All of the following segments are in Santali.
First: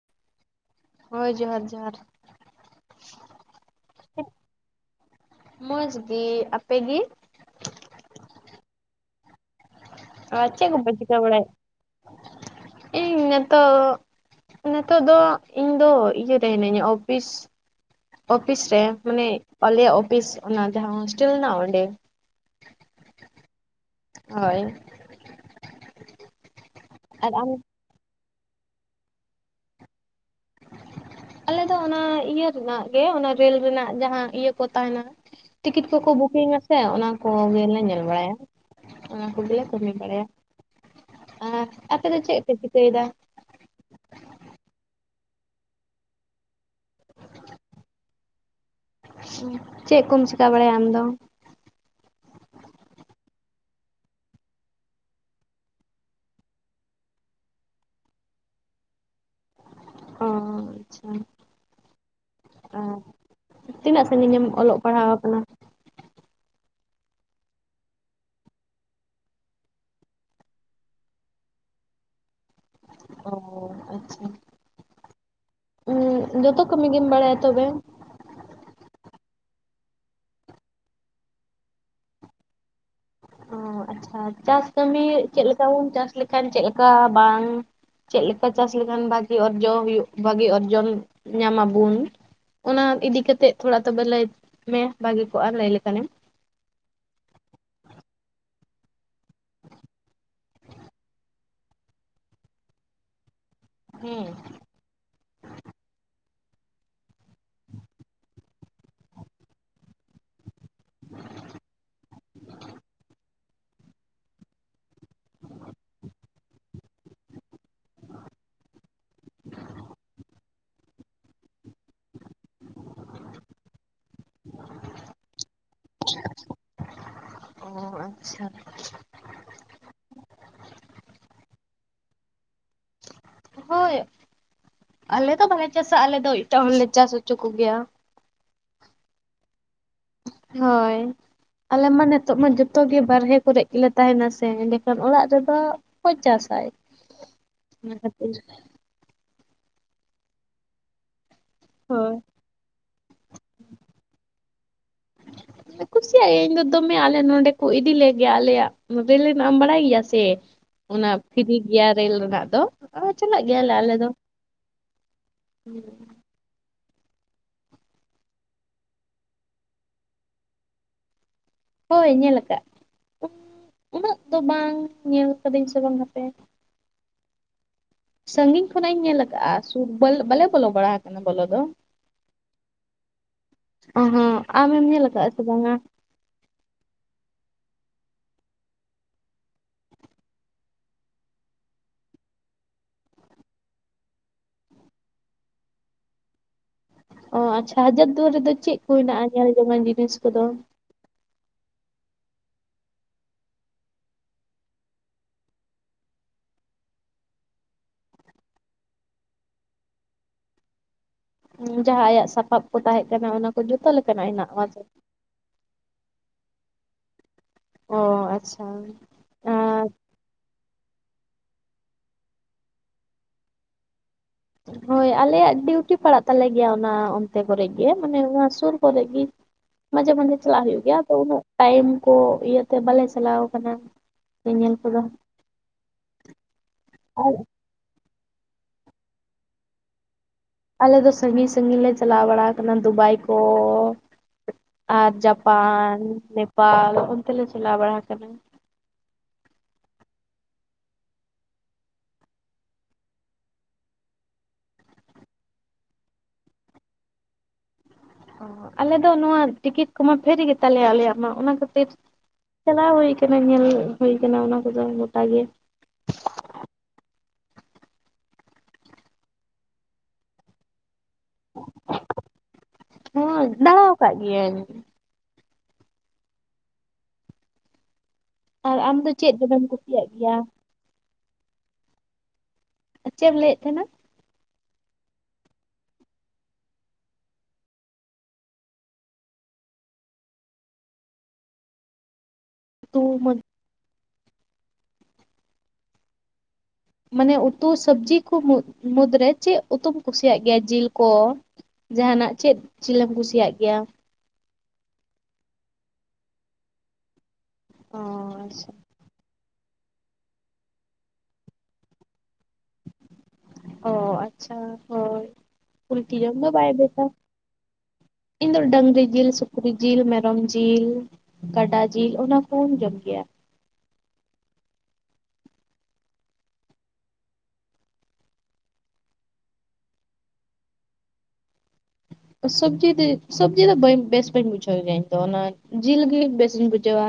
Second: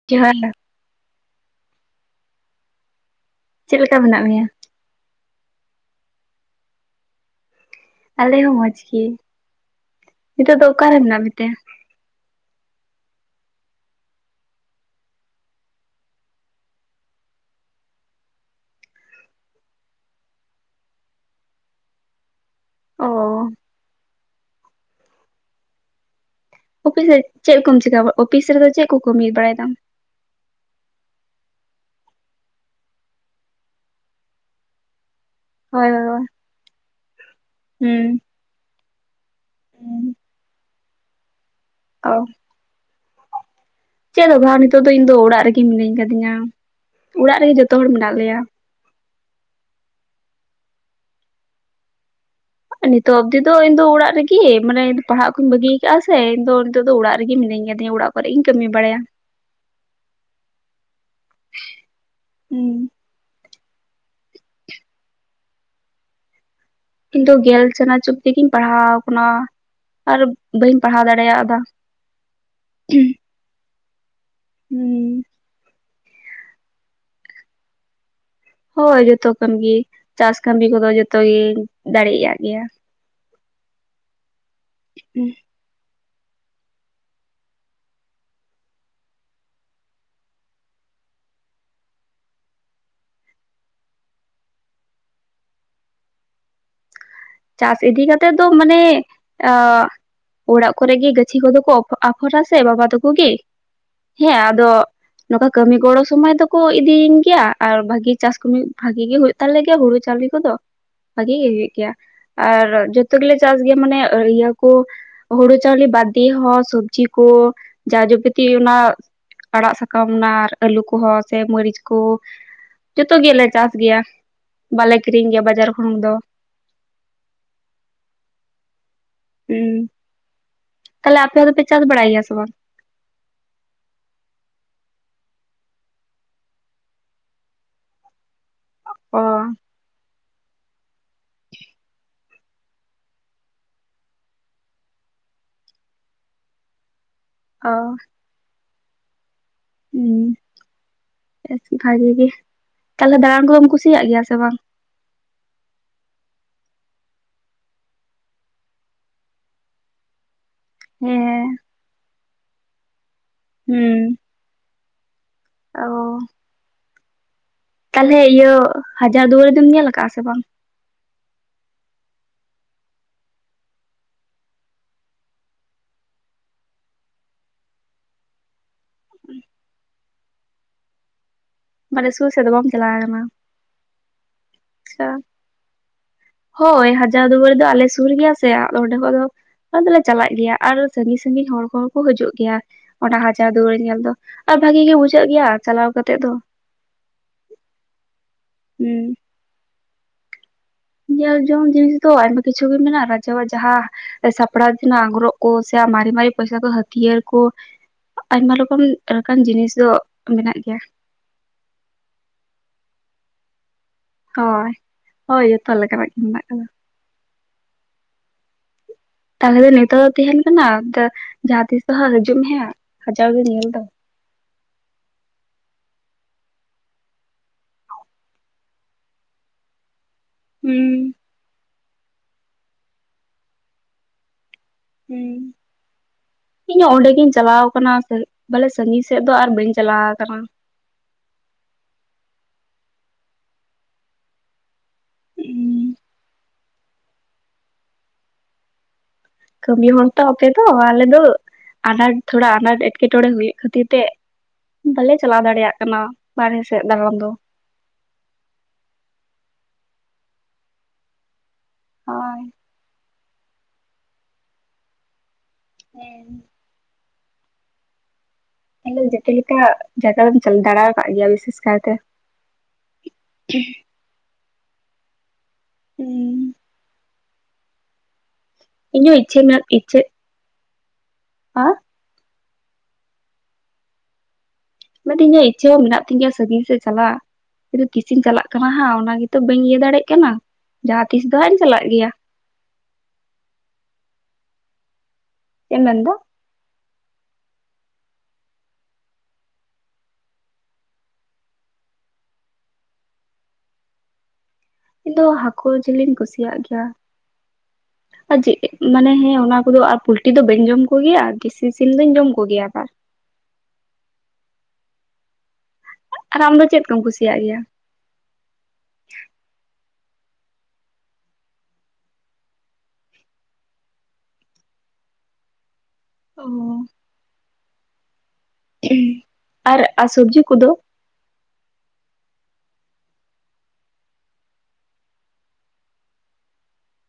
[unintelligible] ᱦᱳᱭ ᱡᱚᱦᱟᱨ ᱡᱚᱦᱟᱨ ᱪᱮᱫ ᱞᱮᱠᱟ ᱢᱮᱱᱟᱜ ᱢᱮᱭᱟ, ᱢᱚᱡᱽ ᱜᱮ ᱟᱯᱮ ᱜᱮ, ᱟᱞᱮ ᱦᱚᱸ ᱢᱚᱡᱽ ᱜᱮ ᱟᱨ ᱱᱤᱛᱚᱜ ᱫᱚ ᱪᱮᱫ ᱠᱚᱯᱮ ᱚᱠᱟᱨᱮ ᱪᱤᱠᱟᱹ ᱢᱮᱱᱟᱜ ᱢᱮᱛᱮ ᱵᱟᱲᱟᱭᱮᱫ ᱤᱧ ᱱᱤᱛᱚᱜ ᱱᱤᱛᱚᱜ ᱫᱚ ᱤᱧ ᱫᱚ ᱤᱭᱟᱹ ᱨᱮ ᱦᱤᱱᱟᱹᱧᱟ ᱚᱯᱷᱤᱥ ᱚᱯᱤᱥ ᱨᱮ ᱢᱟᱱᱮ ᱟᱞᱮᱭᱟᱜ ᱚᱯᱤᱥ ᱚᱱᱟ ᱡᱟᱦᱟᱸ ᱦᱳᱥᱴᱮᱞ ᱦᱮᱱᱟᱜ ᱚᱸᱰᱮ ᱚᱸ ᱦᱚᱭ ᱚᱯᱷᱤᱥ ᱨᱮ ᱟᱨ ᱟᱢ ᱪᱮᱫ ᱠᱚᱢ ᱪᱮᱠᱟᱹ ᱵᱟ ᱚᱯᱤᱥ ᱨᱮᱫᱚ ᱪᱮᱫ ᱠᱚ ᱠᱟᱹᱢᱤ ᱵᱟᱲᱟᱭ ᱫᱟᱢ [inaudible] ᱟᱞᱮ ᱫᱚ ᱚᱱᱟ ᱤᱭᱟᱹ ᱨᱮᱱᱟᱜ ᱜᱮ ᱚᱱᱟ ᱨᱮᱹᱞ ᱨᱮᱱᱟᱜ ᱡᱟᱦᱟᱸ ᱤᱭᱟᱹ ᱠᱚ ᱛᱟᱦᱮᱸᱱᱟ ᱴᱤᱠᱤᱴ ᱦᱳᱭ ᱠᱚᱠᱚ ᱦᱳᱭ ᱵᱩᱠᱤᱝ-ᱟ ᱥᱮ ᱚᱱᱟ ᱠᱚ ᱜᱮᱞᱮ ᱧᱮᱞ ᱦᱩᱸ ᱵᱟᱲᱟᱭᱟ, ᱚᱱᱟ ᱠᱚᱜᱮᱞᱮ ᱠᱟᱹᱢᱤ ᱵᱟᱲᱟᱭᱟ ᱟᱨ ᱟᱯᱮ ᱚ ᱫᱚ ᱪᱮᱫ ᱯᱮ ᱪᱤᱠᱟᱹᱭ ᱫᱟ ᱪᱮᱫ ᱦᱚ ᱵᱟᱝ ᱱᱤᱛᱚᱜ ᱫᱚ ᱤᱧ ᱫᱚ ᱚᱲᱟᱜ ᱨᱮᱜᱮ ᱢᱤᱱᱟᱹᱧ ᱠᱟᱹᱫᱤᱧᱟ ᱚᱲᱟᱜ ᱨᱮᱜᱮ ᱡᱚᱛᱚ ᱦᱚᱲ ᱢᱮᱱᱟᱜ ᱞᱮᱭᱟ, ᱚᱸ ᱪᱮᱫ ᱠᱚᱢ ᱪᱤᱠᱟ ᱵᱟᱲᱟᱭᱟ ᱟᱢ ᱫᱚ ᱱᱤᱛᱚᱜ ᱚᱵᱫᱤ ᱫᱚ ᱤᱧ ᱫᱚ ᱚᱲᱟᱜ ᱨᱮᱜᱮ ᱢᱟᱱᱮ ᱯᱟᱲᱦᱟᱜ ᱠᱚᱧ ᱵᱟᱹᱜᱤ ᱠᱟᱜᱼᱟ ᱥᱮ ᱤᱧ ᱫᱚ ᱱᱤᱛᱚᱜ ᱫᱚ ᱚᱲᱟᱜ ᱨᱮᱜᱮ ᱢᱤᱱᱟᱹᱧ ᱠᱟᱹᱫᱤᱧᱟ ᱚᱲᱟᱜ ᱠᱚᱨᱮ ᱤᱧ ᱠᱟᱹᱢᱤ ᱵᱟᱲᱟᱭᱟ ᱚᱸ ᱟᱪᱪᱷᱟ ᱦᱩᱸ ᱚᱸ ᱛᱤᱱᱟᱹᱜ ᱥᱟᱺᱜᱤᱧ ᱮᱢ ᱚᱞᱚᱜ ᱯᱟᱲᱦᱟᱣ ᱟᱠᱟᱱᱟ᱾ ᱤᱧ ᱫᱚ ᱜᱮᱞ ᱪᱟᱱᱟᱪ ᱚᱵᱫᱤᱜᱤᱧ ᱯᱟᱲᱦᱟᱣ ᱟᱠᱟᱱᱟ ᱟᱨ ᱵᱟᱹᱧ ᱯᱟᱲᱦᱟᱣ ᱫᱟᱲᱮᱭᱟᱫ-ᱟ ᱚᱸ ᱟᱪᱪᱷᱟ ᱦᱩᱸ ᱩᱸ ᱡᱚᱛᱚ ᱠᱟᱹᱢᱤ ᱜᱮᱢ ᱵᱟᱲᱟᱭᱟ ᱛᱚᱵᱮ ᱦᱳᱭ ᱡᱚᱛᱚ ᱠᱟᱹᱢᱤ ᱜᱮ ᱪᱟᱥ ᱠᱟᱹᱢᱤ ᱠᱚᱫᱚ ᱡᱚᱛᱚᱜᱤᱧ ᱫᱟᱲᱮᱭᱟᱜ ᱜᱮᱭᱟ, ᱚᱸ ᱟᱪᱪᱷᱟ ᱪᱟᱥ ᱠᱟᱹᱢᱤ ᱪᱮᱞᱠᱟ ᱵᱩᱱ ᱪᱟᱥ ᱞᱮᱠᱷᱟᱱ ᱪᱮᱞᱠᱟ ᱵᱟᱝ ᱪᱮᱜ ᱞᱮᱠᱟ ᱪᱟᱥ ᱞᱮᱠᱷᱟᱱ ᱵᱷᱟᱜᱤ ᱚᱨᱡᱚ ᱵᱷᱟᱹᱜᱤ ᱚᱨᱡᱚᱱ ᱧᱟᱢ ᱟᱵᱩᱱ ᱚᱱᱟ ᱤᱫᱤ ᱠᱟᱛᱮᱫ ᱛᱷᱚᱲᱟ ᱛᱚᱵᱮ ᱞᱟᱹᱭ ᱢᱮ ᱵᱷᱟᱜᱤ ᱠᱚᱜᱼᱟ ᱞᱟᱹᱭ ᱞᱮᱠᱷᱟᱱᱮᱢ, ᱪᱟᱥ ᱤᱫᱤ ᱠᱟᱛᱮᱜ ᱫᱚ ᱢᱟᱱᱮ ᱟ ᱚᱲᱟᱜ ᱠᱚᱨᱮᱜᱤ ᱜᱟ ᱪᱷᱤ ᱠᱚᱫᱚ ᱠᱚ ᱟᱯᱷᱚᱨᱟ ᱥᱮ ᱵᱟᱵᱟ ᱛᱟᱠᱚ ᱜᱮ ᱦᱮᱸ ᱟᱫᱚ ᱱᱚᱝᱠᱟ ᱠᱟᱹᱢᱤ ᱜᱚᱲᱚ ᱥᱚᱢᱚᱭ ᱫᱚᱠᱚ ᱤᱫᱤᱭᱤᱧ ᱜᱤᱭᱟ ᱟᱨ ᱵᱷᱟᱜᱤ ᱪᱟᱥ ᱠᱟᱹᱢᱤ ᱵᱷᱟᱜᱤ ᱜᱮ ᱦᱩᱭ ᱛᱟᱞᱮᱜᱮ ᱦᱩᱲᱩ ᱪᱟᱣᱞᱮ ᱠᱚᱫᱚ ᱵᱷᱟᱜᱮ ᱜᱮ ᱦᱩᱭᱩᱜ ᱜᱮᱭᱟ ᱟᱨ ᱡᱚᱛᱚ ᱜᱮᱞᱮ ᱪᱟᱥ ᱜᱮᱭᱟ ᱢᱟᱱᱮ ᱤᱨᱭᱟᱹᱠᱚ, ᱦᱳᱲᱳ ᱪᱟᱣᱞᱤ ᱵᱟᱫᱽ ᱫᱤᱭᱟ ᱦᱚᱸ ᱥᱚᱵᱽᱡᱤ ᱠᱚ, ᱡᱟ ᱡᱚᱯᱟᱹᱛᱤ ᱚᱱᱟ ᱟᱲᱟᱜ ᱥᱟᱠᱟᱢ ᱚᱱᱟ ᱟᱨ ᱟᱹᱞᱩ ᱠᱚᱦᱚᱸ ᱥᱮ ᱢᱟᱹᱨᱤᱪ ᱠᱚ ᱡᱚᱛᱚ ᱜᱮᱞᱮ ᱪᱟᱥ ᱜᱮᱭᱟ ᱵᱟᱞᱮ ᱠᱤᱨᱤᱧ ᱜᱮᱭᱟ ᱵᱟᱡᱟᱨ ᱠᱷᱚᱱ ᱫᱚ- ᱚ ᱟᱪᱪᱷᱟ ᱟᱪᱪᱷᱟ ᱦᱩᱸ ᱛᱟᱦᱞᱮ ᱟᱯᱮ ᱫᱚᱯᱮ ᱪᱟᱥ ᱵᱲᱟᱭᱟ ᱥᱮ ᱵᱟᱝ, ᱦᱳᱭ ᱟᱞᱮ ᱫᱚ ᱵᱟᱞᱮ ᱪᱟᱥᱟ ᱟᱞᱮ ᱫᱚ ᱮᱴᱟᱜ ᱦᱚᱲᱞᱮ ᱪᱟᱥ ᱦᱚᱪᱚ ᱠᱚᱜᱮᱭᱟ, ᱚ ᱦᱚᱭ ᱟᱞᱮ ᱢᱟ ᱱᱤᱛᱚᱜ ᱢᱟ ᱡᱚᱛᱚ ᱜᱮ ᱵᱟᱦᱨᱮ ᱠᱚᱨᱮᱜ ᱜᱮᱞᱮ ᱛᱟᱦᱮᱸᱱᱟ ᱥᱮ ᱮᱸᱰᱮᱠᱷᱟᱱ ᱚᱲᱟᱜ ᱨᱮᱫᱚ᱾ ᱚᱠᱚᱭ ᱪᱟᱥᱟᱭ ᱚ ᱚᱱᱟ ᱠᱷᱟᱹᱛᱤᱨ, ᱦᱩᱸ ᱵᱷᱟᱜᱮ ᱦᱳᱭ ᱜᱮ ᱛᱟᱦᱞᱮ ᱫᱟᱬᱟᱱ ᱠᱚᱫᱚᱢ ᱠᱩᱥᱤᱭᱟᱜ ᱜᱮᱭᱟ ᱥᱮ ᱵᱟᱝ, ᱤᱧ ᱫᱚ ᱠᱩᱥᱤᱭᱟᱜ-ᱤᱧ ᱤᱧ ᱫᱚ ᱫᱚᱢᱮ ᱟᱞᱮ ᱱᱚᱸᱰᱮ ᱠᱚ ᱤᱫᱤ ᱞᱮ ᱜᱮᱭᱟ ᱟᱞᱮᱭᱟᱜ ᱨᱮᱞ ᱨᱮᱭᱟᱜ ᱮᱢ ᱵᱟᱲᱟᱭ ᱜᱮᱭᱟ ᱥᱮ, ᱚᱱᱟ ᱯᱷᱤᱨᱤ ᱦᱮᱸ ᱜᱮᱭᱟ ᱨᱮᱹᱞ ᱨᱮᱱᱟᱜ ᱫᱚ ᱪᱟᱞᱟᱜ ᱜᱮᱭᱟᱞᱮ ᱟᱞᱮ ᱫᱚ ᱟᱣᱳ ᱛᱟᱦᱚᱞᱮ ᱤᱭᱟᱹ ᱦᱟᱡᱟᱨ ᱫᱩᱣᱟᱹᱨᱤᱢ ᱧᱮᱞ ᱠᱟᱜ-ᱟ ᱥᱮ ᱵᱟᱝ, ᱦᱳᱭ ᱧᱮᱞ ᱟᱠᱟᱫ, ᱩᱱᱟᱹᱜ ᱫᱚ ᱵᱟᱝ ᱧᱮᱞ ᱠᱟᱫᱤᱧ ᱥᱮ ᱵᱟᱝ ᱦᱟᱯᱮ, ᱥᱟᱺᱜᱤᱧ ᱠᱷᱚᱱᱟᱜ ᱤᱧ ᱧᱮᱞ ᱟᱠᱟᱫᱼᱟ ᱥᱩᱨ ᱵᱟᱞᱮ ᱵᱚᱞᱚ ᱵᱟᱲᱟ ᱟᱠᱟᱱᱟ ᱵᱚᱞᱚ ᱫᱚ, ᱢᱟᱱᱮ ᱥᱩᱨ ᱥᱮᱫ ᱫᱚ ᱵᱟᱢ ᱪᱟᱞᱟᱣ ᱠᱟᱱᱟ ᱚ-ᱦᱚᱸ ᱟᱢ ᱮᱢ ᱧᱮᱞ ᱟᱪᱪᱷᱟ ᱠᱟᱜ ᱥᱮ ᱵᱟᱝ-ᱟ? ᱦᱳᱭ ᱦᱟᱡᱟᱨ ᱫᱩᱣᱟᱹᱨᱤ ᱫᱚ ᱟᱞᱮ ᱥᱩᱨ ᱜᱮᱭᱟ ᱥᱮ ᱟᱫᱚ ᱚᱸᱰᱮ ᱠᱷᱚᱱ ᱫᱚ ᱟᱞᱮ ᱫᱚᱞᱮ ᱪᱟᱞᱟᱜ ᱜᱮᱭᱟ ᱟᱨᱚ ᱥᱟᱺᱜᱤᱧ ᱥᱟᱺᱜᱤᱧ ᱦᱚᱲ ᱠᱚᱦᱚᱸ ᱠᱚ ᱦᱤᱡᱩᱜ ᱜᱮᱭᱟ᱾ ᱚᱱᱟ ᱦᱟᱡᱟᱨ ᱫᱩᱣᱟᱹᱨ ᱧᱮᱞ ᱫᱚ ᱟᱨ ᱵᱷᱟᱜᱤ ᱜᱮ ᱵᱩᱡᱷᱟᱹᱜ ᱜᱮᱭᱟ ᱪᱟᱞᱟᱣ ᱠᱟᱛᱮ ᱫᱚ ᱚ ᱟᱪᱪᱷᱟ ᱦᱟᱡᱟᱨ ᱫᱩᱣᱟᱹᱨ ᱨᱮᱫᱚ ᱪᱮᱫ ᱠᱚ ᱦᱩᱸ ᱦᱮᱱᱟᱜᱼᱟ ᱧᱮᱞ ᱡᱚᱝᱟᱱ ᱡᱤᱱᱤᱥ ᱠᱚᱫᱚ‍? ᱧᱮᱞ ᱡᱚᱝ ᱡᱤᱱᱤᱥ ᱫᱚ ᱟᱭᱢᱟ ᱠᱤᱪᱷᱩ ᱜᱮ ᱢᱮᱱᱟᱜᱼᱟ ᱨᱟᱡᱟᱣᱟᱜ ᱡᱟᱦᱟᱸᱼᱼ ᱥᱟᱯᱲᱟᱣ ᱛᱮᱱᱟᱜ ᱜᱽᱚᱨᱚᱵ ᱠᱚ ᱥᱮ ᱢᱟᱨᱤ ᱢᱟᱨᱤ ᱯᱚᱭᱥᱟ ᱠᱚ ᱦᱟᱹᱛᱭᱟᱹᱨ ᱠᱚ ᱟᱭᱢᱟ ᱨᱚᱠᱚᱢ ᱞᱮᱠᱟᱱ ᱡᱤᱱᱤᱥ ᱫᱚ ᱢᱮᱱᱟᱜ ᱜᱮᱭᱟ᱾ ᱡᱟᱦᱟᱸ ᱟᱭᱟᱜ ᱥᱟᱯᱟᱵ ᱠᱚ ᱛᱟᱦᱮᱸ ᱠᱟᱱᱟ ᱚᱱᱟ ᱠᱚ ᱡᱚᱛᱚ ᱞᱮᱠᱟᱱᱟᱜ ᱦᱮᱱᱟᱜᱼᱟ ᱦᱳᱭ [unintelligible] ᱦᱳᱭ ᱡᱚᱛᱚ ᱞᱮᱠᱟᱱᱟᱜ ᱜᱮ ᱢᱮᱱᱟᱜ ᱟᱠᱟᱫᱟ᱾ ᱚ ᱟᱪᱪᱷᱟ ᱛᱟᱦᱚᱞᱮ ᱫᱚ ᱟᱨ ᱱᱤᱛᱚᱜ ᱫᱚ ᱛᱟᱸᱦᱮᱱ ᱠᱟᱱᱟ ᱡᱟ ᱡᱟᱦᱟᱸ ᱛᱤᱥᱫᱚ ᱦᱟᱸᱜ ᱦᱤᱡᱩᱜ ᱢᱮ ᱦᱟᱸᱜ ᱦᱟᱡᱟᱨ ᱫᱩᱣᱟᱹᱨᱤ ᱧᱮᱞ ᱫᱚ ᱦᱳᱭ ᱟᱞᱮᱭᱟᱜ ᱰᱤᱭᱩᱴᱤ ᱯᱟᱲᱟᱜ ᱛᱟᱞᱮ ᱜᱮᱭᱟ ᱚᱱᱟ ᱚᱱᱛᱮ ᱠᱚᱨᱮ ᱜᱮ ᱢᱟᱱᱮ ᱚᱱᱟ ᱥᱩᱨ ᱠᱚᱨᱮ ᱜᱤ ᱢᱟᱡᱷᱮ ᱢᱟᱡᱷᱮ ᱪᱟᱞᱟᱜ ᱦᱩᱭᱩᱜ ᱜᱮᱭᱟ ᱦᱩᱸ ᱛᱚ ᱩᱱᱟᱹᱜ ᱴᱟᱭᱤᱢ ᱠᱚ ᱤᱭᱟᱹᱛᱮ ᱵᱟᱞᱮ ᱪᱟᱞᱟᱣ ᱟᱠᱟᱱᱟ ᱧᱮᱧᱮᱞ᱾ ᱠᱚᱫᱚ ᱦᱩᱸ ᱤᱧ ᱚᱸᱰᱮ ᱜᱤᱧ ᱟᱨ ᱪᱟᱞᱟᱣ ᱟᱠᱟᱱᱟ ᱥᱮ ᱵᱟᱞᱮ ᱥᱟᱺᱜᱤᱧ ᱥᱮᱫ ᱫᱚ ᱟᱨ ᱵᱟᱹᱧ ᱪᱟᱞᱟᱣ ᱟᱠᱟᱱᱟ᱾ ᱟᱞᱮ ᱫᱚ ᱥᱟᱺᱜᱤᱧ ᱥᱟᱺᱜᱤᱧ ᱞᱮ ᱪᱟᱞᱟᱣ ᱵᱟᱲᱟ ᱟᱠᱟᱱᱟ ᱫᱩᱵᱟᱭ ᱠᱚ, ᱟᱨ ᱡᱟᱯᱟᱱ ᱱᱮᱯᱟᱞ ᱚᱱᱛᱮ ᱞᱮ ᱪᱟᱞᱟᱣ ᱵᱟᱲᱟ ᱟᱠᱟᱱᱟ᱾ ᱠᱟᱹᱢᱤ ᱦᱚᱲ ᱛᱚ ᱟᱯᱮ ᱫᱚ ᱟᱞᱮ ᱫᱚ ᱟᱱᱟᱴ ᱛᱷᱚᱲᱟ ᱟᱱᱟᱴ ᱮᱴᱸᱠᱮ ᱴᱚᱸᱬᱮ ᱦᱩᱭᱩᱜ ᱠᱷᱟᱹᱛᱤᱨ ᱛᱮ ᱵᱟᱞᱮ ᱪᱟᱞᱟᱣ ᱫᱟᱲᱮᱭᱟᱜ ᱠᱟᱱᱟ ᱵᱟᱨᱦᱮ ᱥᱮᱫ ᱫᱟᱲᱟᱱ ᱫᱚ ᱟᱞᱮ ᱫᱚ ᱱᱚᱣᱟ ᱴᱤᱠᱤᱴ ᱠᱚᱢᱟ ᱯᱷᱨᱤ ᱜᱮ ᱛᱟᱞᱮᱭᱟ ᱟᱞᱮᱭᱟᱜ ᱢᱟ ᱚᱱᱟ ᱠᱷᱟᱹᱛᱤᱨ ᱦᱳᱭ ᱪᱟᱞᱟᱣ ᱦᱩᱭ ᱟᱠᱟᱱᱟ ᱧᱮᱞ ᱦᱩᱭ ᱟᱠᱟᱱᱟ ᱚᱱᱟ ᱠᱚᱫᱚ ᱜᱚᱴᱟ ᱜᱮ᱾ ᱦᱮᱸ [unintelligible] ᱡᱚᱛ ᱞᱮᱠᱟ ᱡᱟᱭᱜᱟ ᱨᱮᱢ ᱪᱟ ᱫᱟᱲᱮ ᱟᱠᱟᱫ ᱜᱮᱭᱟ ᱵᱮᱥ ᱦᱚᱸ ᱫᱟᱬᱟᱣᱠᱫ ᱜᱤᱭᱟᱹᱧ ᱦᱩ ᱟᱨ ᱤᱧ ᱟᱢᱫᱚ ᱦᱚᱸ ᱪᱮᱫ ᱤᱪᱪᱷᱟᱹ ᱫᱚᱢᱮᱢ ᱢᱮᱱᱟᱜ ᱤᱪᱪᱷᱟᱹ ᱠᱩᱥᱤᱭᱟᱜ ᱜᱮᱭᱟ? ᱟ ᱪᱮᱫ ᱮᱢ ᱞᱟᱹᱭᱮᱫ ᱛᱟᱦᱮᱱᱟ? ᱢᱮᱫᱴᱝ ᱤᱧᱟᱹᱜ ᱤᱪᱪᱷᱟᱹ ᱦᱚᱸ ᱢᱮᱱᱟᱜ ᱛᱤᱧ ᱜᱮᱭᱟ ᱥᱟᱺᱟᱹᱜᱤᱧ ᱥᱮᱫ ᱪᱟᱞᱟᱜ ᱛᱤᱥᱤᱧ ᱪᱟᱞᱟᱜ ᱠᱟᱱᱟ ᱦᱟᱸᱜ ᱚᱱᱟ ᱜᱮᱛᱚ ᱵᱟᱹᱧ ᱞᱟᱹᱭ ᱫᱟᱲᱮᱭᱟᱜ ᱠᱟᱱᱟ ᱡᱟᱦᱟᱸ ᱛᱤᱥ ᱫᱚ ᱦᱟᱸᱜ ᱤᱧ ᱪᱟᱞᱟᱜ ᱜᱮᱭᱟ [unintelligible] [unintelligible] ᱢᱟᱱᱮ ᱩᱛᱩ ᱥᱚᱵᱡᱤ ᱠᱚ ᱢᱩᱫ ᱢᱩᱫᱽᱨᱮ ᱪᱮᱫ ᱩᱛᱩᱢ ᱠᱩᱥᱤᱭᱟᱜ ᱜᱮᱭᱟ ᱡᱤᱞ ᱠᱚᱼᱼ ᱡᱟᱦᱟᱱᱟᱜ ᱪᱮᱫ ᱡᱤᱞᱮ ᱮᱢ ᱠᱩᱥᱤᱭᱟᱜ ᱜᱮᱭᱟ? ᱤᱧ ᱫᱚ ᱦᱟᱹᱠᱩ ᱡᱤᱞ ᱤᱧ ᱠᱩᱥᱤᱭᱟᱜ ᱜᱮᱭᱟ ᱚ ᱟᱨ ᱡ ᱟᱪᱪᱷᱟ ᱢᱟᱱᱮ ᱦᱮᱸ ᱚᱱᱟ ᱠᱚᱫᱚ ᱟᱨ ᱯᱩᱞᱴᱤ ᱫᱚ ᱵᱟᱹᱧ ᱡᱚᱢ ᱠᱚᱜᱮᱭᱟ ᱫᱮᱥᱤ ᱥᱤᱢ ᱫᱚᱧ ᱡᱚᱢ ᱠᱚᱜᱮᱭᱟ ᱟᱵᱟᱨ ᱚ ᱟᱪᱪᱷᱟ ᱦᱳᱭ ᱯᱩᱞᱴᱤ ᱡᱚᱢ ᱟᱨ ᱫᱚ ᱟᱢ ᱵᱟᱭ ᱪᱮᱫ ᱠᱚᱢ ᱵᱮᱥᱟ᱾ ᱠᱩᱥᱤᱭᱟᱜ ᱜᱮᱭᱟ ᱤᱧ ᱫᱚ ᱰᱟᱹᱝᱨᱤ ᱡᱤᱞ ᱥᱩᱠᱨᱤ ᱡᱤᱞ ᱢᱮᱨᱚᱢ ᱡᱤᱞᱼ ᱠᱟᱰᱟ ᱡᱤᱞ ᱚᱱᱟ ᱠᱚᱧ ᱡᱚᱢᱜᱮᱭᱟ᱾ ᱚ ᱟᱨ ᱥᱚᱵᱡᱤ ᱠᱚᱫᱚ? ᱥᱚᱵᱡᱤ ᱫᱤ ᱥᱚᱵᱡᱤ ᱫᱚ ᱵᱟᱧ ᱵᱮᱥ ᱵᱟᱹᱧ ᱵᱩᱡᱷᱟᱹᱣ ᱜᱮᱭᱟ ᱤᱧ ᱫᱚ ᱚᱱᱟ ᱡᱤᱞ ᱜᱮ ᱵᱮᱥᱤᱧ ᱵᱩᱡᱷᱟᱹᱣᱟ᱾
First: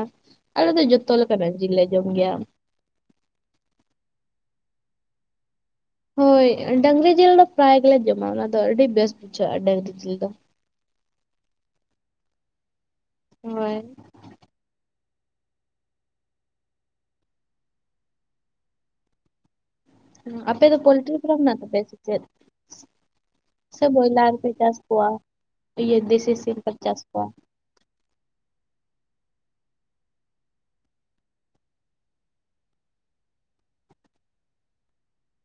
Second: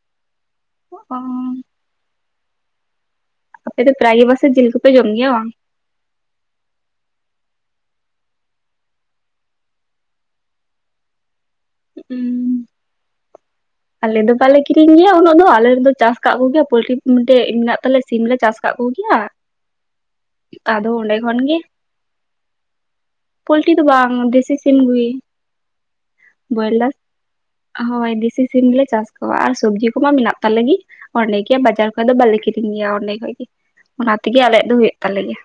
ᱟᱞᱮ ᱫᱚ ᱚ ᱡᱚᱛᱚ ᱞᱮᱠᱟᱱᱟᱜ ᱡᱮᱞ ᱞᱮ ᱡᱚᱢ ᱜᱮᱭᱟ᱾ ᱮᱛᱮ ᱯᱨᱟᱭ ᱜᱮ ᱵᱟᱥᱮ ᱡᱤᱞ ᱠᱚᱯᱮ ᱡᱚᱢ ᱜᱮᱭᱟᱼᱟ ᱦᱳᱭ ᱰᱟᱹᱝᱨᱤ ᱡᱤᱞ ᱫᱚ ᱯᱨᱟᱭ ᱜᱮᱞᱮ ᱡᱚᱢᱟ ᱚᱱᱟᱫᱚ ᱟᱹᱰᱤ ᱵᱮᱥ ᱵᱩᱡᱷᱟᱹᱜᱼᱟ ᱰᱟᱹᱝᱨᱤ ᱡᱤᱞ ᱫᱚ᱾ [unintelligible] ᱦᱳᱭ ᱟᱞᱮ ᱫᱚ ᱵᱟᱞᱮ ᱠᱤᱨᱤᱧ ᱜᱮᱭᱟ ᱩᱱᱟᱹᱜ ᱫᱚ ᱟᱞᱮᱨᱮᱱ ᱫᱚ ᱪᱟᱥ ᱟᱠᱟᱫ ᱠᱚᱜᱮᱭᱟ ᱯᱳᱚᱞᱴᱨᱤ ᱢᱤᱫᱴᱮᱡ ᱢᱮᱱᱟᱜ ᱛᱟᱞᱮ ᱥᱤᱢᱞᱮ ᱪᱟᱥ ᱟᱠᱟᱫ ᱠᱚᱜᱮᱭᱟ᱾ ᱟᱯᱮ ᱫᱚ ᱟᱫᱚ ᱯᱚᱞᱴᱨᱤ ᱚᱸᱰᱮ ᱯᱷᱨᱟᱢ ᱠᱷᱚᱱ ᱢᱮᱱᱟᱜ ᱜᱮ ᱛᱟᱯᱮᱭᱟ ᱥᱮᱪᱮᱫ? ᱯᱳᱞᱴᱤ ᱫᱚ ᱥᱮ ᱵᱟᱝ ᱵᱚᱭᱞᱟ ᱨᱮ ᱯᱮ ᱫᱮᱥᱤ ᱪᱟᱥ ᱥᱤᱢ ᱜᱮ ᱠᱚᱣᱟ ᱤᱭᱟᱹ ᱫᱮᱥᱤ ᱥᱤᱢ ᱯᱮ ᱵᱚᱭᱞᱟᱨ ᱪᱟᱥ ᱠᱚᱣᱟ ᱦᱳᱭ ᱫᱮᱥᱤ ᱥᱤᱢ ᱜᱤ ᱞᱮ ᱪᱟᱥ ᱠᱚᱣᱟ ᱟᱨ ᱥᱚᱵᱽᱡᱤ ᱠᱚᱢᱟ ᱢᱮᱱᱟᱜ ᱛᱟᱞᱮ ᱜᱤ ᱚᱸᱰᱮ ᱜᱮ ᱵᱟᱡᱟᱨ ᱠᱷᱚᱡ ᱫᱚ ᱵᱟᱞᱮ ᱠᱤᱨᱤᱧ ᱜᱮᱭᱟ ᱚᱸᱰᱮ ᱠᱷᱚᱡ ᱜᱤ ᱚᱱᱟᱛᱮᱜᱤ ᱟᱞᱮᱭᱟᱜ ᱫᱚ ᱦᱩᱭᱩᱜ ᱛᱟᱞᱮ ᱜᱮ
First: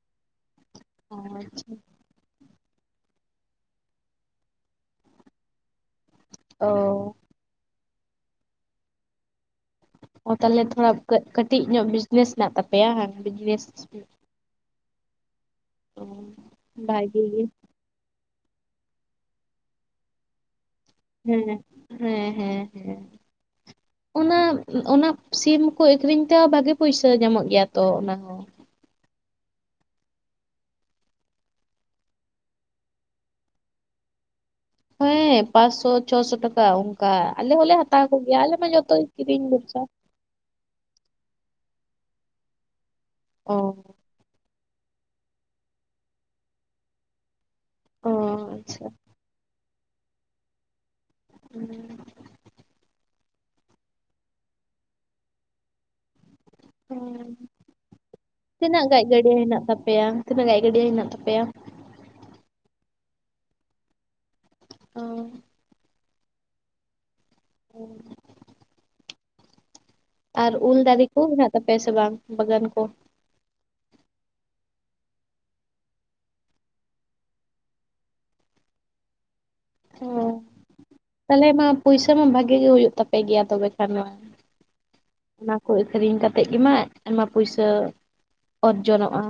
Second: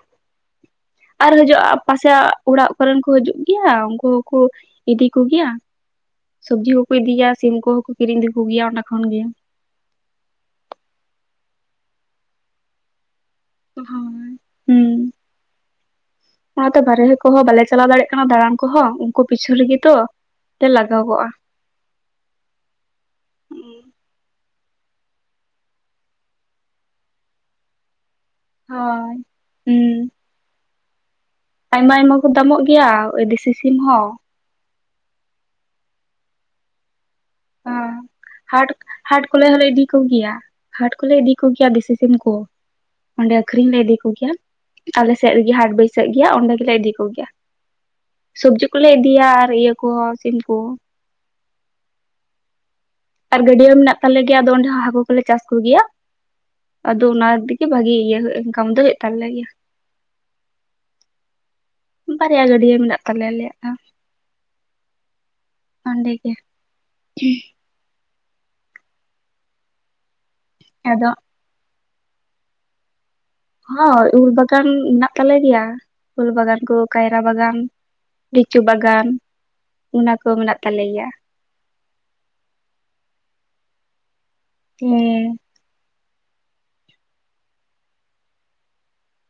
ᱚ ᱟᱨ ᱦᱤᱡᱩᱜᱼᱟ ᱟᱪᱪᱷᱟ ᱯᱟᱥ ᱪᱟᱜ ᱚᱲᱟᱜ ᱠᱚᱨᱮᱱ ᱠᱚ ᱦᱤᱡᱩᱜ ᱜᱮᱭᱟ ᱩᱱᱠᱩ ᱦᱚᱸᱠᱚ ᱤᱫᱤ ᱠᱚᱜᱮᱭᱟ᱾ ᱚ ᱥᱚᱵᱽᱡᱤ ᱦᱚᱸᱠᱚ ᱤᱫᱤᱭᱟ ᱥᱤᱢ ᱠᱚᱦᱚᱸᱠᱚ ᱠᱤᱨᱤᱧ ᱤᱫᱤ ᱠᱚ ᱜᱤᱭᱟ ᱚᱸᱰᱮ ᱠᱷᱚᱱ ᱜᱮ ᱚ ᱛᱟᱦᱚᱞᱮ ᱛᱷᱚᱲᱟ ᱠᱟᱹᱴᱤᱡ ᱧᱚᱜ ᱵᱤᱡᱽᱱᱮᱥ ᱦᱮᱱᱟᱜᱱᱟᱜ ᱛᱟᱯᱮᱭᱟ ᱵᱤᱡᱽᱱᱮᱥ ᱦᱩᱸ ᱦᱩᱸ ᱚ ᱱᱟᱚ ᱛᱮ ᱵᱟᱨᱦᱮ ᱵᱷᱟᱜᱤ ᱜᱮ ᱠᱚᱦᱚᱸ ᱵᱞᱮ ᱪᱟᱞᱟᱣ ᱫᱟᱲᱮᱭᱟᱜ ᱠᱟᱱᱟ ᱫᱟᱬᱟᱱ ᱠᱚᱦᱚᱸ ᱩᱱᱠᱩ ᱯᱤᱪᱷᱟᱹ ᱨᱮᱜᱤ ᱛᱚ ᱛᱮ ᱞᱟᱜᱟᱜᱚᱜ ᱦᱮᱸ ᱦᱮᱸ ᱦᱮᱸ ᱦᱮᱸ ᱚᱱᱟ ᱚᱱᱟ ᱥᱤᱢ ᱠᱚ ᱟᱠᱷᱨᱤᱧ ᱛᱮᱦᱚᱸ ᱵᱷᱟᱜᱤ ᱯᱚᱭᱥᱟᱹ ᱧᱟᱢᱚᱜ ᱜᱮᱭᱟ ᱛᱚ ᱚᱱᱟ ᱦᱚᱸ ᱦᱳᱭ ᱦᱩᱸ ᱟᱭᱢᱟ ᱟᱭᱢᱟ ᱠᱚ ᱫᱟᱢᱚᱜ ᱜᱮᱭᱟ ᱚᱭ ᱫᱮᱥᱤ ᱥᱤᱢ ᱦᱚᱸ ᱦᱮᱸ ᱯᱟᱸᱪᱥᱚ ᱪᱷᱚᱥᱚ ᱴᱟᱠᱟ ᱚᱱ ᱚᱱᱠᱟ ᱟᱞᱮ ᱦᱚᱸᱞᱮ ᱦᱟᱛᱟᱣ ᱠᱚᱜᱮᱭᱟ ᱟᱞᱮ ᱢᱟ ᱡᱚᱛᱚ ᱜᱤ ᱠᱤᱨᱤᱧ ᱵᱷᱚᱨᱥᱟ ᱠᱚᱜᱤᱭᱟ ᱦᱟᱴ ᱠᱚᱞᱮ ᱤᱫᱤ ᱠᱚᱜᱤᱭᱟ ᱫᱮᱥᱤ ᱥᱤᱢ ᱠᱚ ᱚᱸᱰᱮ ᱚ ᱟᱹᱷᱨᱤᱧ ᱞᱮ ᱤᱫᱤ ᱠᱚᱜᱤᱭᱟ᱾ ᱟᱞᱮᱥᱮᱫ ᱨᱤᱜᱤ ᱦᱟᱴ ᱵᱟᱹᱭᱥᱟᱹᱜ ᱜᱮᱭᱟ ᱚᱸᱰᱮ ᱜᱮᱞᱮ ᱤᱫᱤ ᱠᱚᱜᱮᱭᱟ᱾ ᱚ ᱥᱚᱵᱽᱡᱤ ᱟᱪᱪᱷᱟ ᱠᱚᱞᱮ ᱤᱫᱤᱭᱟ ᱟᱨ ᱤᱭᱟᱹ ᱠᱚ ᱥᱤᱢ ᱠᱚ [inaudible] ᱟᱨ ᱜᱟᱹᱰᱭᱟᱹ ᱢᱮᱱᱟᱜ ᱛᱟᱞᱮ ᱜᱮᱭᱟ ᱟᱫᱚ ᱚᱸᱰᱮ ᱦᱟᱜ ᱦᱟᱹᱠᱩ ᱠᱚᱞᱮ ᱪᱟᱥ ᱠᱚᱜᱭᱟ᱾ [inaudible] ᱦᱮᱸ ᱤᱭᱟᱹ ᱤᱱᱠᱟᱢ ᱫᱚ ᱛᱤᱱᱟᱹᱜ ᱦᱩᱭᱩᱜ ᱜᱟᱡ ᱛᱟᱞᱮ ᱜᱟᱹᱰᱭᱟᱹ ᱜᱮᱭᱟ ᱦᱮᱱᱟᱜ ᱛᱟᱯᱮᱭᱟ ᱛᱤᱱᱟᱹᱜ ᱜᱟᱡ ᱜᱟᱹᱰᱭᱟᱹ ᱦᱮᱱᱟᱜ ᱛᱟᱯᱮᱭᱟ᱾ ᱵᱟᱨᱭᱟ ᱜᱟᱹᱰᱭᱟᱹ ᱢᱮᱱᱟᱜ ᱛᱟᱞᱮᱭᱟ ᱟᱞᱮᱭᱟᱜ ᱫᱚ ᱚ ᱚᱸᱰᱮ ᱜᱮ ᱦᱮᱸ [unintelligible] ᱟᱨ ᱩᱞ ᱫᱟᱨᱮ ᱟᱫᱚ ᱠᱚ ᱢᱮᱱᱟᱜ ᱛᱟᱯᱮᱭᱟ ᱥᱮ ᱵᱟᱝ ᱵᱟᱜᱟᱱ ᱠᱚ ᱦᱚᱸ ᱩᱞ ᱵᱟᱜᱟᱱ ᱢᱮᱱᱟᱜ ᱛᱟᱞᱮ ᱜᱮᱭᱟ ᱩᱞ ᱵᱟᱜᱟᱱ ᱠᱚ ᱠᱟᱭᱨᱟ ᱵᱟᱜᱟᱱ ᱞᱤᱪᱩ ᱵᱟᱜᱟᱱ ᱚᱱᱟ ᱠᱚ ᱢᱮᱱᱟᱜ ᱛᱟᱞᱮ ᱜᱮᱭᱟ᱾ ᱛᱟᱦᱚᱞᱮ ᱢᱟ ᱯᱩᱭᱥᱟᱹ ᱢᱟ ᱵᱷᱟᱜᱤ ᱜᱤ ᱦᱩᱭᱩᱜ ᱛᱟᱯᱮ ᱜᱮᱭᱟ ᱛᱚᱵᱮ ᱠᱷᱟᱱ ᱢᱟ ᱦᱩᱸ ᱚᱱᱟ ᱠᱚ ᱟᱹᱠᱷᱨᱤᱧ ᱠᱟᱛᱮᱫ ᱜᱮᱢᱟ ᱟᱭᱢᱟ ᱯᱩᱭᱥᱟᱹ ᱚᱨᱡᱚᱱᱚᱜᱼᱟ᱾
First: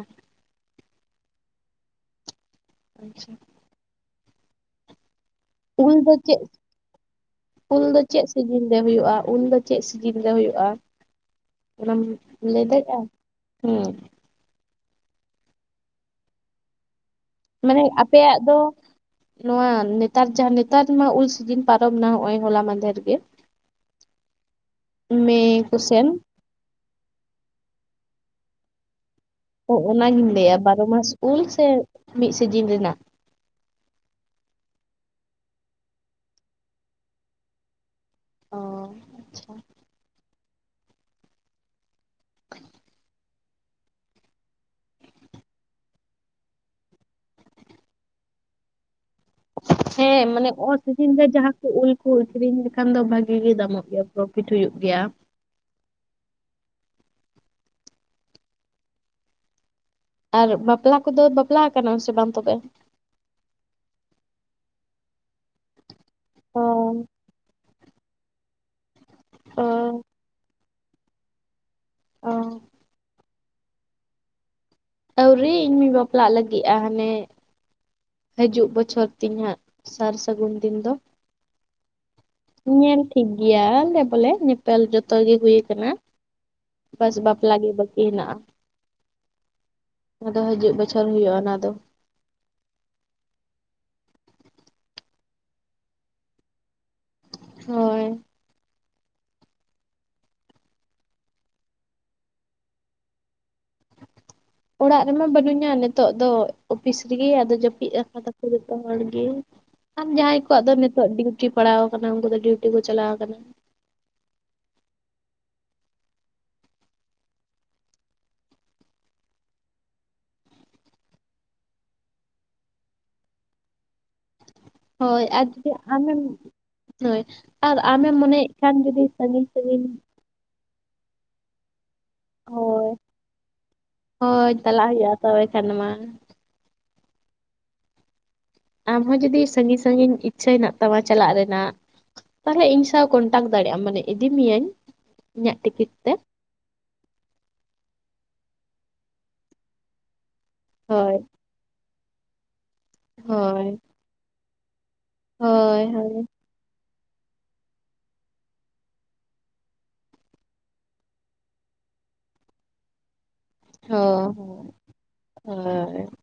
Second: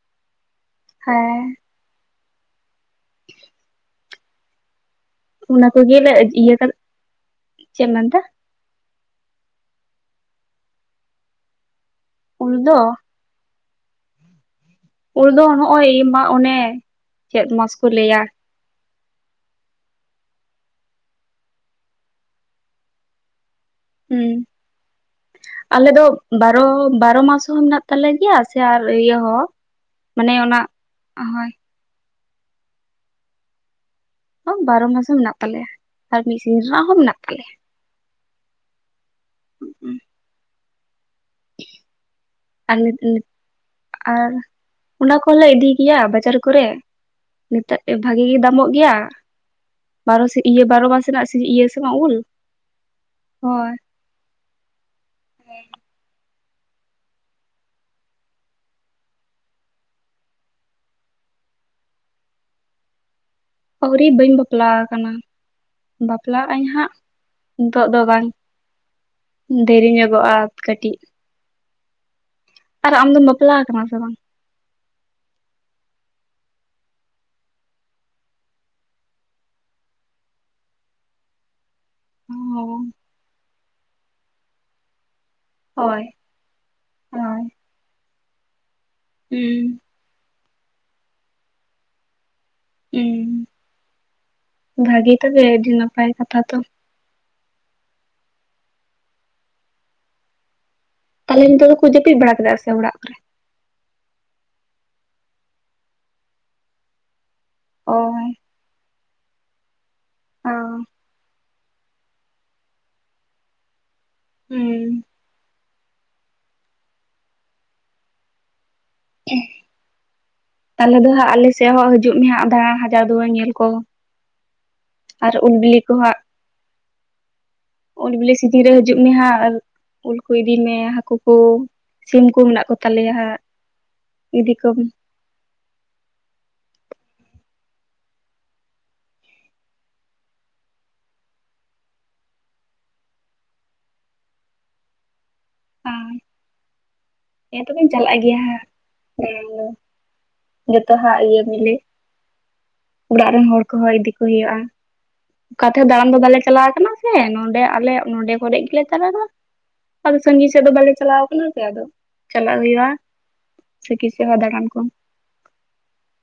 ᱦᱮᱸ ᱟᱪᱪᱷᱟ ᱚᱱᱟ ᱩᱞ ᱠᱚᱜᱮᱞᱮ ᱫᱚ ᱪᱮᱫ ᱤᱭᱟᱹ ᱠᱟᱛᱮ ᱩᱞ ᱮᱢ ᱫᱚ ᱢᱮᱱᱫᱟ ᱪᱮᱫ ᱥᱤᱡ ᱥᱤᱡᱤᱱ ᱨᱮ ᱦᱩᱭᱩᱜᱼᱟ ᱩᱱᱫᱚ ᱪᱮᱫ ᱥᱤᱡᱤᱱ ᱜᱮ ᱦᱩᱭᱩᱜᱼᱟ ᱚᱱᱟᱢ ᱩᱞ ᱞᱟᱹᱭ ᱫᱚ ᱫᱟᱲᱮᱜᱼᱟ ᱦᱩᱸ ᱩᱱ ᱫᱚ ᱱᱚᱜᱼᱚᱭ ᱢᱟ ᱚᱱᱮ ᱪᱮᱫ ᱢᱟᱥ ᱢᱟᱱᱮ ᱠᱚ ᱞᱟᱹᱭᱟ ᱟᱯᱮᱭᱟᱜ ᱫᱚ ᱱᱚᱣᱟ ᱱᱮᱛᱟᱨ ᱡᱟᱦᱟᱸ ᱱᱮᱛᱟᱨ ᱢᱟ ᱩᱞ ᱥᱤᱡᱤᱱ ᱯᱟᱨᱚᱢ ᱱᱟ ᱱᱚᱜ ᱼᱚᱭ ᱦᱚᱞᱟ ᱢᱟᱱᱫᱷᱮᱨ ᱜᱮ ᱦᱩᱸ ᱢᱮ ᱟᱞᱮ ᱫᱚ ᱠᱚᱥᱮᱱ ᱵᱟᱨᱚ ᱵᱟᱨᱚ ᱢᱟᱥ ᱦᱚᱸ ᱢᱮᱱᱟᱜ ᱛᱟᱞᱮ ᱜᱮᱭᱟ ᱥᱮ ᱟᱨ ᱤᱭᱟᱹ ᱦᱚᱸ ᱚᱱᱟᱜᱤᱧ ᱢᱟᱱᱮ ᱞᱟᱹᱭᱟ ᱚᱱᱟ ᱵᱟᱨᱚ ᱢᱟᱥ ᱩᱞ ᱦᱳᱭ ᱥᱮ ᱢᱤᱫ ᱥᱤᱡᱤᱱ ᱨᱮᱱᱟᱜ ᱵᱟᱝ ᱵᱟᱨᱚ ᱢᱟᱥ ᱦᱚᱸ ᱢᱮᱱᱟᱜ ᱛᱟᱞᱮᱭᱟ ᱟᱨ ᱢᱤᱫ ᱥᱤᱡᱤᱱ ᱨᱮᱱᱟᱜ ᱦᱚᱸ ᱢᱮᱱᱟᱜ ᱛᱟᱞᱮᱭᱟ᱾ ᱚ ᱟᱪᱪᱷᱟ ᱟᱨ ᱱᱤᱛ ᱱᱤᱛ ᱟᱨ ᱚᱱᱟ ᱠᱚᱦᱚᱸᱞᱮ ᱤᱫᱤ ᱜᱮᱭᱟ ᱵᱟᱡᱟᱨ ᱠᱚᱨᱮ ᱢᱮᱛᱟᱹᱜ ᱯᱮ ᱵᱷᱟᱜᱮ ᱜᱤ ᱫᱟᱢᱚᱜ ᱜᱮᱭᱟ᱾ ᱵᱟᱨᱚ ᱦᱮᱸ ᱥᱮ ᱢᱟᱱᱮ ᱤᱭᱟᱹ ᱵᱟᱨᱚ ᱚᱥᱤᱡᱤᱱ ᱢᱟᱥᱮᱱᱟᱜ ᱨᱮ ᱡᱟᱦᱟᱸ ᱤᱭᱟᱹ ᱠᱚ ᱥᱮ ᱩᱞ ᱵᱟᱝ ᱠᱩ ᱟᱹᱠᱷᱨᱤᱧ ᱞᱮᱠᱷᱟᱱ ᱫᱚ ᱵᱷᱟᱜᱤ ᱜᱤ ᱦᱳᱭ ᱫᱟᱢᱚᱜ ᱜᱮᱭᱟ᱾ ᱯᱚᱨᱚᱯᱷᱤᱴ ᱦᱩᱭᱩᱜ ᱜᱮᱭᱟ᱾ ᱟᱨ, ᱵᱟᱯᱞᱟ ᱠᱚᱫᱚ ᱵᱟᱯᱞᱟ ᱟᱠᱟᱱᱟᱢ ᱥᱮ ᱵᱟᱝ ᱛᱚᱵᱮ? ᱟᱹᱣᱨᱤ ᱵᱟᱹᱧ ᱵᱟᱯᱞᱟ ᱟᱠᱟᱱᱟ, ᱵᱟᱯᱞᱟᱜ ᱚ ᱟᱹᱧ ᱦᱟᱸᱜ ᱾ ᱱᱤᱛᱚᱜ ᱫᱚ ᱵᱟᱝ, ᱚ ᱫᱮᱨᱤ ᱧᱚᱜᱚᱜᱼᱟ ᱠᱟᱹᱴᱤᱡ ᱚ ᱾ ᱟᱨ, ᱟᱢ ᱫᱚᱢ ᱵᱟᱯᱞᱟ ᱟᱠᱟᱱᱟ ᱥᱮ ᱵᱟᱝ? ᱟᱹᱣᱨᱤ, ᱤᱧ ᱢᱟ. ᱧ ᱵᱟᱯᱞᱟᱜ ᱞᱟᱹᱜᱤᱫᱼᱟ, ᱦᱟᱱᱮ ᱦᱤᱡᱩᱜ ᱵᱚᱪᱷᱚᱨ ᱛᱤᱧ ᱦᱟᱜ, ᱥᱟᱨ ᱥᱟᱹᱜᱩᱱ ᱫᱤᱱ ᱫᱚ ᱾ ᱚ ᱧᱮᱞ ᱴᱷᱤᱠᱜᱮᱭᱟ ᱞᱮ ᱵᱚᱞᱮ, ᱧᱮᱯᱮᱞ ᱡᱚᱛᱚ ᱜᱮ ᱦᱩᱭ ᱟᱠᱟᱱᱟ ᱦᱳᱭ ᱾ ᱵᱟᱥ ᱵᱟᱯᱞᱟ ᱜᱮ ᱵᱟᱠᱤ ᱦᱮᱱᱟᱜᱼᱟ ᱾ ᱦᱩᱸᱻ, ᱟᱫᱚ ᱦᱤᱡᱩᱜ ᱵᱚᱪᱷᱚᱨ ᱦᱩᱭᱩᱜᱼᱟ, ᱚᱱᱟ ᱫᱚ ᱾ ᱤᱝ, ᱵᱷᱟᱜᱤ ᱛᱚᱵᱮ ᱟᱹᱰᱤ ᱱᱟᱯᱟᱭ ᱠᱟᱛᱷᱟ ᱛᱚ ᱾ ᱦᱳᱭ ᱾ ᱛᱟᱦᱚᱞᱮ, ᱱᱤᱛᱚᱜ ᱫᱚᱠᱚ ᱡᱟᱹᱯᱤᱫ ᱵᱟᱲᱟ ᱠᱮᱫᱟ, ᱥᱮ ᱚᱲᱟᱜ ᱠᱚᱨᱮ ᱾ ᱚᱲᱟᱜ ᱨᱮᱢᱟ ᱵᱟᱹᱱᱩᱜ ᱧᱟ, ᱱᱤᱛᱚᱜ ᱫᱚ ᱚᱯᱷᱤᱥ ᱨᱮᱜᱮ, ᱟᱫᱚ ᱡᱟᱹᱯᱤᱫ ᱚ ᱟᱠᱟᱫᱟ ᱠᱚ ᱾ ᱡᱚᱛᱚ ᱦᱚᱲ ᱜᱮ, ᱟᱨ ᱡᱟᱦᱟᱸᱭ ᱚ ᱠᱚᱣᱟᱜ ᱫᱚ ᱱᱤᱛᱚᱜ ᱰᱤᱣᱴᱤ ᱯᱟᱲᱟᱣ ᱟᱠᱟᱱᱟ, ᱩᱱᱠᱩ ᱫᱚ ᱰᱤᱣᱴᱤ ᱠᱚ ᱪᱟᱞᱟᱣ ᱟᱠᱟᱱᱟ ᱾ ᱦᱩᱸᱻ, ᱮᱸᱦ, ᱛᱟᱦᱚᱞᱮ ᱫᱚ ᱦᱟᱸᱜ, ᱟᱞᱮᱥᱮᱫ ᱦᱚᱸ ᱦᱤᱡᱩᱜ ᱢᱮ ᱦᱟᱸᱜ, ᱫᱟᱬᱟ ᱦᱟᱡᱟᱣ ᱫᱩᱣᱟᱹᱨ ᱧᱮᱞ ᱠᱚ ᱾ ᱦᱳᱭ, ᱟᱨ ᱪᱮᱜ ᱦᱟᱸᱜ ᱟᱢᱮᱢ, ᱦᱳᱭ ᱾ ᱟᱨ, ᱩᱞ ᱟᱢᱮᱢ ᱢᱚᱱᱮᱭᱮᱫ ᱠᱷᱟᱱ ᱡᱩᱫᱤ ᱥᱟᱺᱜᱤᱧ ᱥᱟᱺᱜᱤᱧ ᱠᱩ ᱤᱫᱤ ᱢᱮᱭᱟ ᱦᱟᱹᱠᱩ ᱠᱚ, ᱥᱤᱢ ᱠᱚ ᱢᱮᱱᱟᱜ, ᱦᱳᱭ ᱠᱚᱛᱟᱞᱮᱭᱟ ᱦᱳᱭ ᱤᱫᱤ ᱠᱚᱢ ᱪᱟᱞᱟᱜ ᱾ ᱦᱩᱭᱩᱜᱼᱟ ᱛᱚᱵᱮ ᱠᱷᱟᱱ ᱢᱟ ᱾ ᱟᱢᱦᱚᱸ ᱡᱩᱫᱤ, ᱥᱟᱺᱜᱤᱧ ᱥᱟᱺᱜᱤᱧ ᱤᱪᱪᱷᱟᱹ ᱦᱮᱱᱟᱜ ᱛᱟᱢᱟ ᱪᱟᱞᱟᱜ ᱨᱮᱱᱟᱜ, ᱛᱟᱦᱞᱮ ᱤᱧ ᱥᱟᱶ ᱠᱚᱱᱴᱟᱠᱴᱴ ᱫᱟᱲᱮᱭᱟᱜ ᱟᱢ, ᱢᱟᱱᱮ ᱤᱫᱤ ᱢᱤᱭᱟᱹᱧ ᱤᱧᱟᱹᱜ ᱴᱤᱠᱤᱴ ᱛᱮ ᱾ ᱮ ᱛᱚᱵᱮᱧ ᱪᱟᱞᱟᱜ ᱜᱮᱭᱟ ᱦᱟᱸᱦ ᱾ ᱦᱳᱭ ᱡᱚᱛᱚᱣᱟᱜ ᱤᱭᱟᱹ ᱢᱤᱞᱮ, ᱚᱲᱟᱜ ᱨᱮᱱ ᱦᱚᱲ ᱦᱳᱭ ᱠᱚᱦᱚᱸ ᱤᱫᱤ ᱠᱚ ᱦᱩᱭᱩᱜᱼᱟ ᱾ ᱚᱠᱟ ᱦᱳᱭ ᱛᱮᱦᱚᱸ ᱫᱟᱬᱟᱱ ᱦᱳᱭ ᱫᱚ ᱵᱟᱞᱮ ᱪᱟᱞᱟᱣ ᱟᱠᱟᱱᱟ ᱥᱮ, ᱱᱚᱰᱮ ᱟᱞᱮ ᱱᱚᱰᱮ ᱠᱚᱨᱮ ᱜᱮᱞᱮ ᱪᱟᱞᱟᱣᱼᱟ ᱾ ᱟᱫᱚ ᱥᱟᱺᱜᱤᱧ ᱥᱮᱫ ᱫᱚ ᱵᱟᱞᱮ ᱪᱟᱞᱟᱣ ᱠᱟᱱᱟ ᱥᱮ, ᱟᱫᱚ ᱪᱟᱞᱟᱜ ᱦᱩᱭᱩᱜ-ᱟ ᱾ ᱦᱚ ᱦ ᱦᱚᱭ ᱾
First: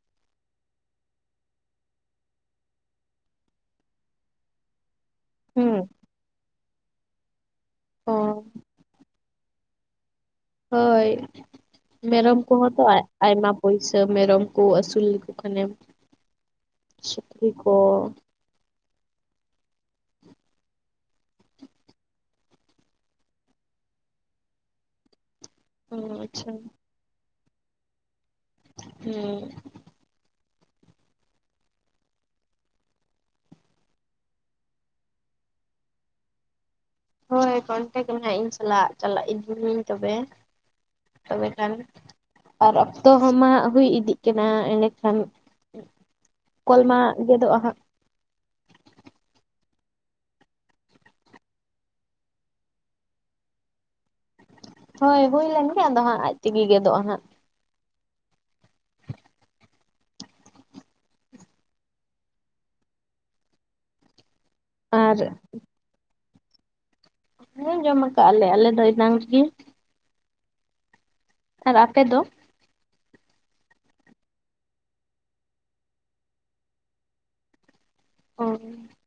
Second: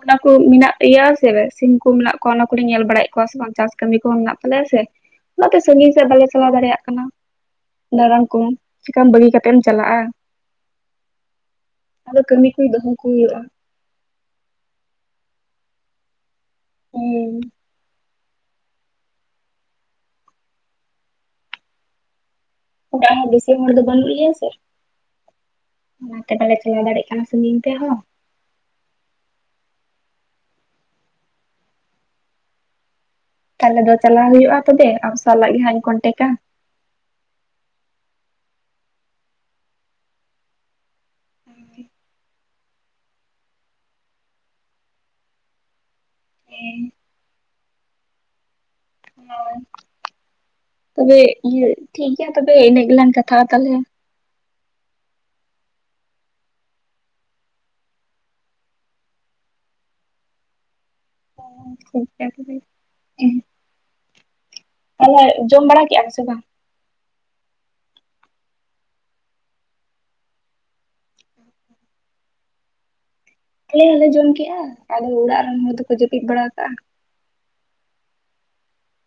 ᱚᱱᱟ ᱠᱚ ᱢᱮᱱᱟᱜ ᱛᱮᱭᱟ ᱥᱮ, ᱥᱤᱢ ᱠᱚ ᱢᱮᱱᱟᱜ ᱠᱚᱣᱟ, ᱚᱱᱟ ᱠᱚᱨᱮᱧ ᱧᱮᱞ ᱵᱟᱲᱟᱭᱮᱫ ᱠᱚᱣᱟ ᱥᱮ ᱵᱟᱝ? ᱪᱟᱥ ᱠᱟᱹᱢᱤ ᱠᱚᱦᱚᱸ ᱢᱮᱱᱟᱜ ᱛᱟᱞᱮᱭᱟ ᱥᱮ ᱾ ᱚᱱᱟᱛᱮ ᱦᱩᱸ ᱥᱟᱺᱜᱤᱧ ᱥᱮᱫ, ᱵᱟᱞᱮ ᱪᱟᱞᱟᱣ ᱫᱟᱲᱮᱭᱟᱜ ᱠᱟᱱᱟ ᱚ ᱫᱟᱲᱟᱱ ᱠᱚ, ᱪᱮᱠᱟᱢ ᱵᱟᱹᱜᱤ ᱠᱟᱛᱮᱜ ᱮᱢ ᱪᱟᱞᱟᱜ-ᱟ ᱾ ᱦᱳᱭ, ᱢᱮᱨᱚᱢ ᱠᱟᱹᱢᱤ ᱠᱚ ᱠᱚᱦᱚᱸ ᱛᱚ ᱫᱚᱦᱚ ᱟᱡ ᱠᱚ ᱦᱩᱭᱩᱜᱼᱟ ᱟᱭᱢᱟ ᱯᱩᱭᱥᱟᱹ, ᱢᱮᱨᱚᱢ ᱠᱚ ᱟᱹᱥᱩᱞ ᱞᱮᱠᱚ ᱠᱷᱟᱱᱮᱢ ᱾ ᱦᱩᱸ ᱥᱩᱠᱨᱤ ᱠᱚ ᱚᱲᱟᱜ ᱦᱚᱸ ᱵᱮᱥᱤ ᱦᱚᱲ ᱫᱚ ᱵᱟᱹᱱᱩᱜ ᱞᱮᱭᱟ ᱥᱮ, ᱚᱸ ᱚᱱᱟᱛᱮ ᱟᱪᱪᱷᱟ ᱵᱟᱞᱮ ᱪᱟᱞᱟᱣ ᱫᱟᱲᱮᱜ ᱠᱟᱱᱟ ᱾ ᱥᱟᱺᱜᱤᱧ ᱯᱮᱦᱚᱸ ᱦᱩᱸ [unintelligible] ᱛᱟᱦᱚᱞᱮ ᱫᱚ ᱪᱟᱞᱟᱣ ᱦᱩᱭᱩᱜ-ᱟ ᱛᱚᱵᱮ, ᱟᱢ ᱥᱟᱞᱟᱜ ᱜᱮ ᱦᱟᱸᱜ ᱤᱧ ᱠᱚᱱᱴᱮᱠᱟ ᱾ ᱦᱳᱭ ᱠᱚᱱᱴᱮᱠ ᱱᱟᱦᱟᱸᱜ ᱤᱧ ᱥᱟᱞᱟᱜ, ᱪᱟᱞᱟᱜ ᱤᱫᱤᱹᱢᱤᱭ. ᱧ ᱛᱚᱵᱮ, ᱛᱚᱵᱮ ᱠᱷᱟᱱ ᱾ ᱟᱨ, ᱚᱠᱛᱚ ᱦᱚᱸᱢᱟ ᱦᱩᱭ ᱤᱫᱤᱜ ᱠᱟᱱᱟ ᱮᱸᱰᱮᱠᱷᱟᱱ ᱦᱮᱸ ᱠᱚᱞ ᱢᱟ ᱜᱮᱫᱚᱜ-ᱟ ᱦᱟᱸᱜ ᱾ ᱦᱳᱭ, ᱛᱚᱵᱮ ᱤᱭᱟᱹ ᱴᱷᱤᱠ ᱜᱮᱭᱟ ᱛᱚᱵᱮ ᱤᱱᱟᱹ ᱜᱮᱞᱟᱝ ᱠᱟᱛᱷᱟ-ᱟ ᱛᱟᱦᱚᱞᱮ ᱾ ᱦᱳᱭ, ᱦᱩᱭ ᱞᱮᱱ ᱜᱮ ᱟᱫᱚ ᱦᱟᱸᱜ, ᱟᱡ ᱛᱮᱜᱮ ᱜᱮᱫᱚᱜ-ᱟ ᱦᱟᱸᱜ ᱾ ᱦᱮᱸ ᱴᱷᱤᱠ ᱜᱮᱭᱟ ᱛᱚᱵᱮ, ᱦᱮᱸ ᱾ ᱟᱨ ᱢᱟᱞᱟᱭ, ᱡᱚᱢ ᱵᱟᱲᱟ ᱠᱮᱫᱼᱟᱢ ᱥᱮ ᱵᱟᱝ? ᱦᱮᱸ ᱡᱚᱢ ᱟᱠᱟᱜ ᱞᱮ ᱟᱞᱮ ᱫᱚ ᱮᱱᱟᱝ ᱨᱮᱜᱮ ᱿ ᱟᱨ ᱟᱯᱮ ᱫᱚ? ᱟᱞᱮ ᱦᱚᱸᱞᱮ ᱡᱚᱢ ᱠᱮᱜ-ᱟ ᱾ ᱟᱫᱚ ᱚᱲᱟᱜ ᱨᱮᱱ ᱦᱚᱲ ᱫᱚᱠᱚ, ᱡᱟᱹᱯᱤᱫ ᱵᱟᱲᱟ ᱟᱠᱟᱜ-ᱟ ᱾ ᱦᱚᱭ [unintelligible]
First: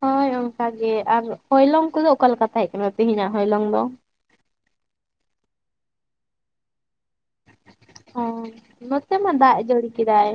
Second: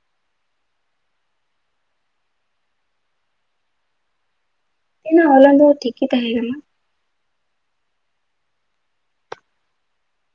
ᱦᱳᱭ ᱚᱱᱠᱟ ᱜᱮ, ᱟᱨ ᱦᱚᱭᱞᱚᱝ ᱠᱚᱫᱚ ᱚᱠᱟᱞᱮᱠᱟ? ᱛᱟᱦᱮᱸ ᱠᱟᱱᱟ ᱛᱮᱦᱮᱧᱟᱜ ᱦᱚᱭᱞᱚᱝ ᱫᱚ ᱾ ᱮᱱᱟ, ᱦᱚᱞᱟ ᱫᱚ ᱴᱷᱤᱠ ᱜᱮ ᱛᱟᱦᱮᱸ ᱠᱟᱱᱟ ᱾ ᱦᱚᱭ ᱱᱚᱛᱮ ᱢᱟ ᱫᱟᱜ ᱡᱟᱹᱲᱤ ᱠᱮᱫᱟᱭ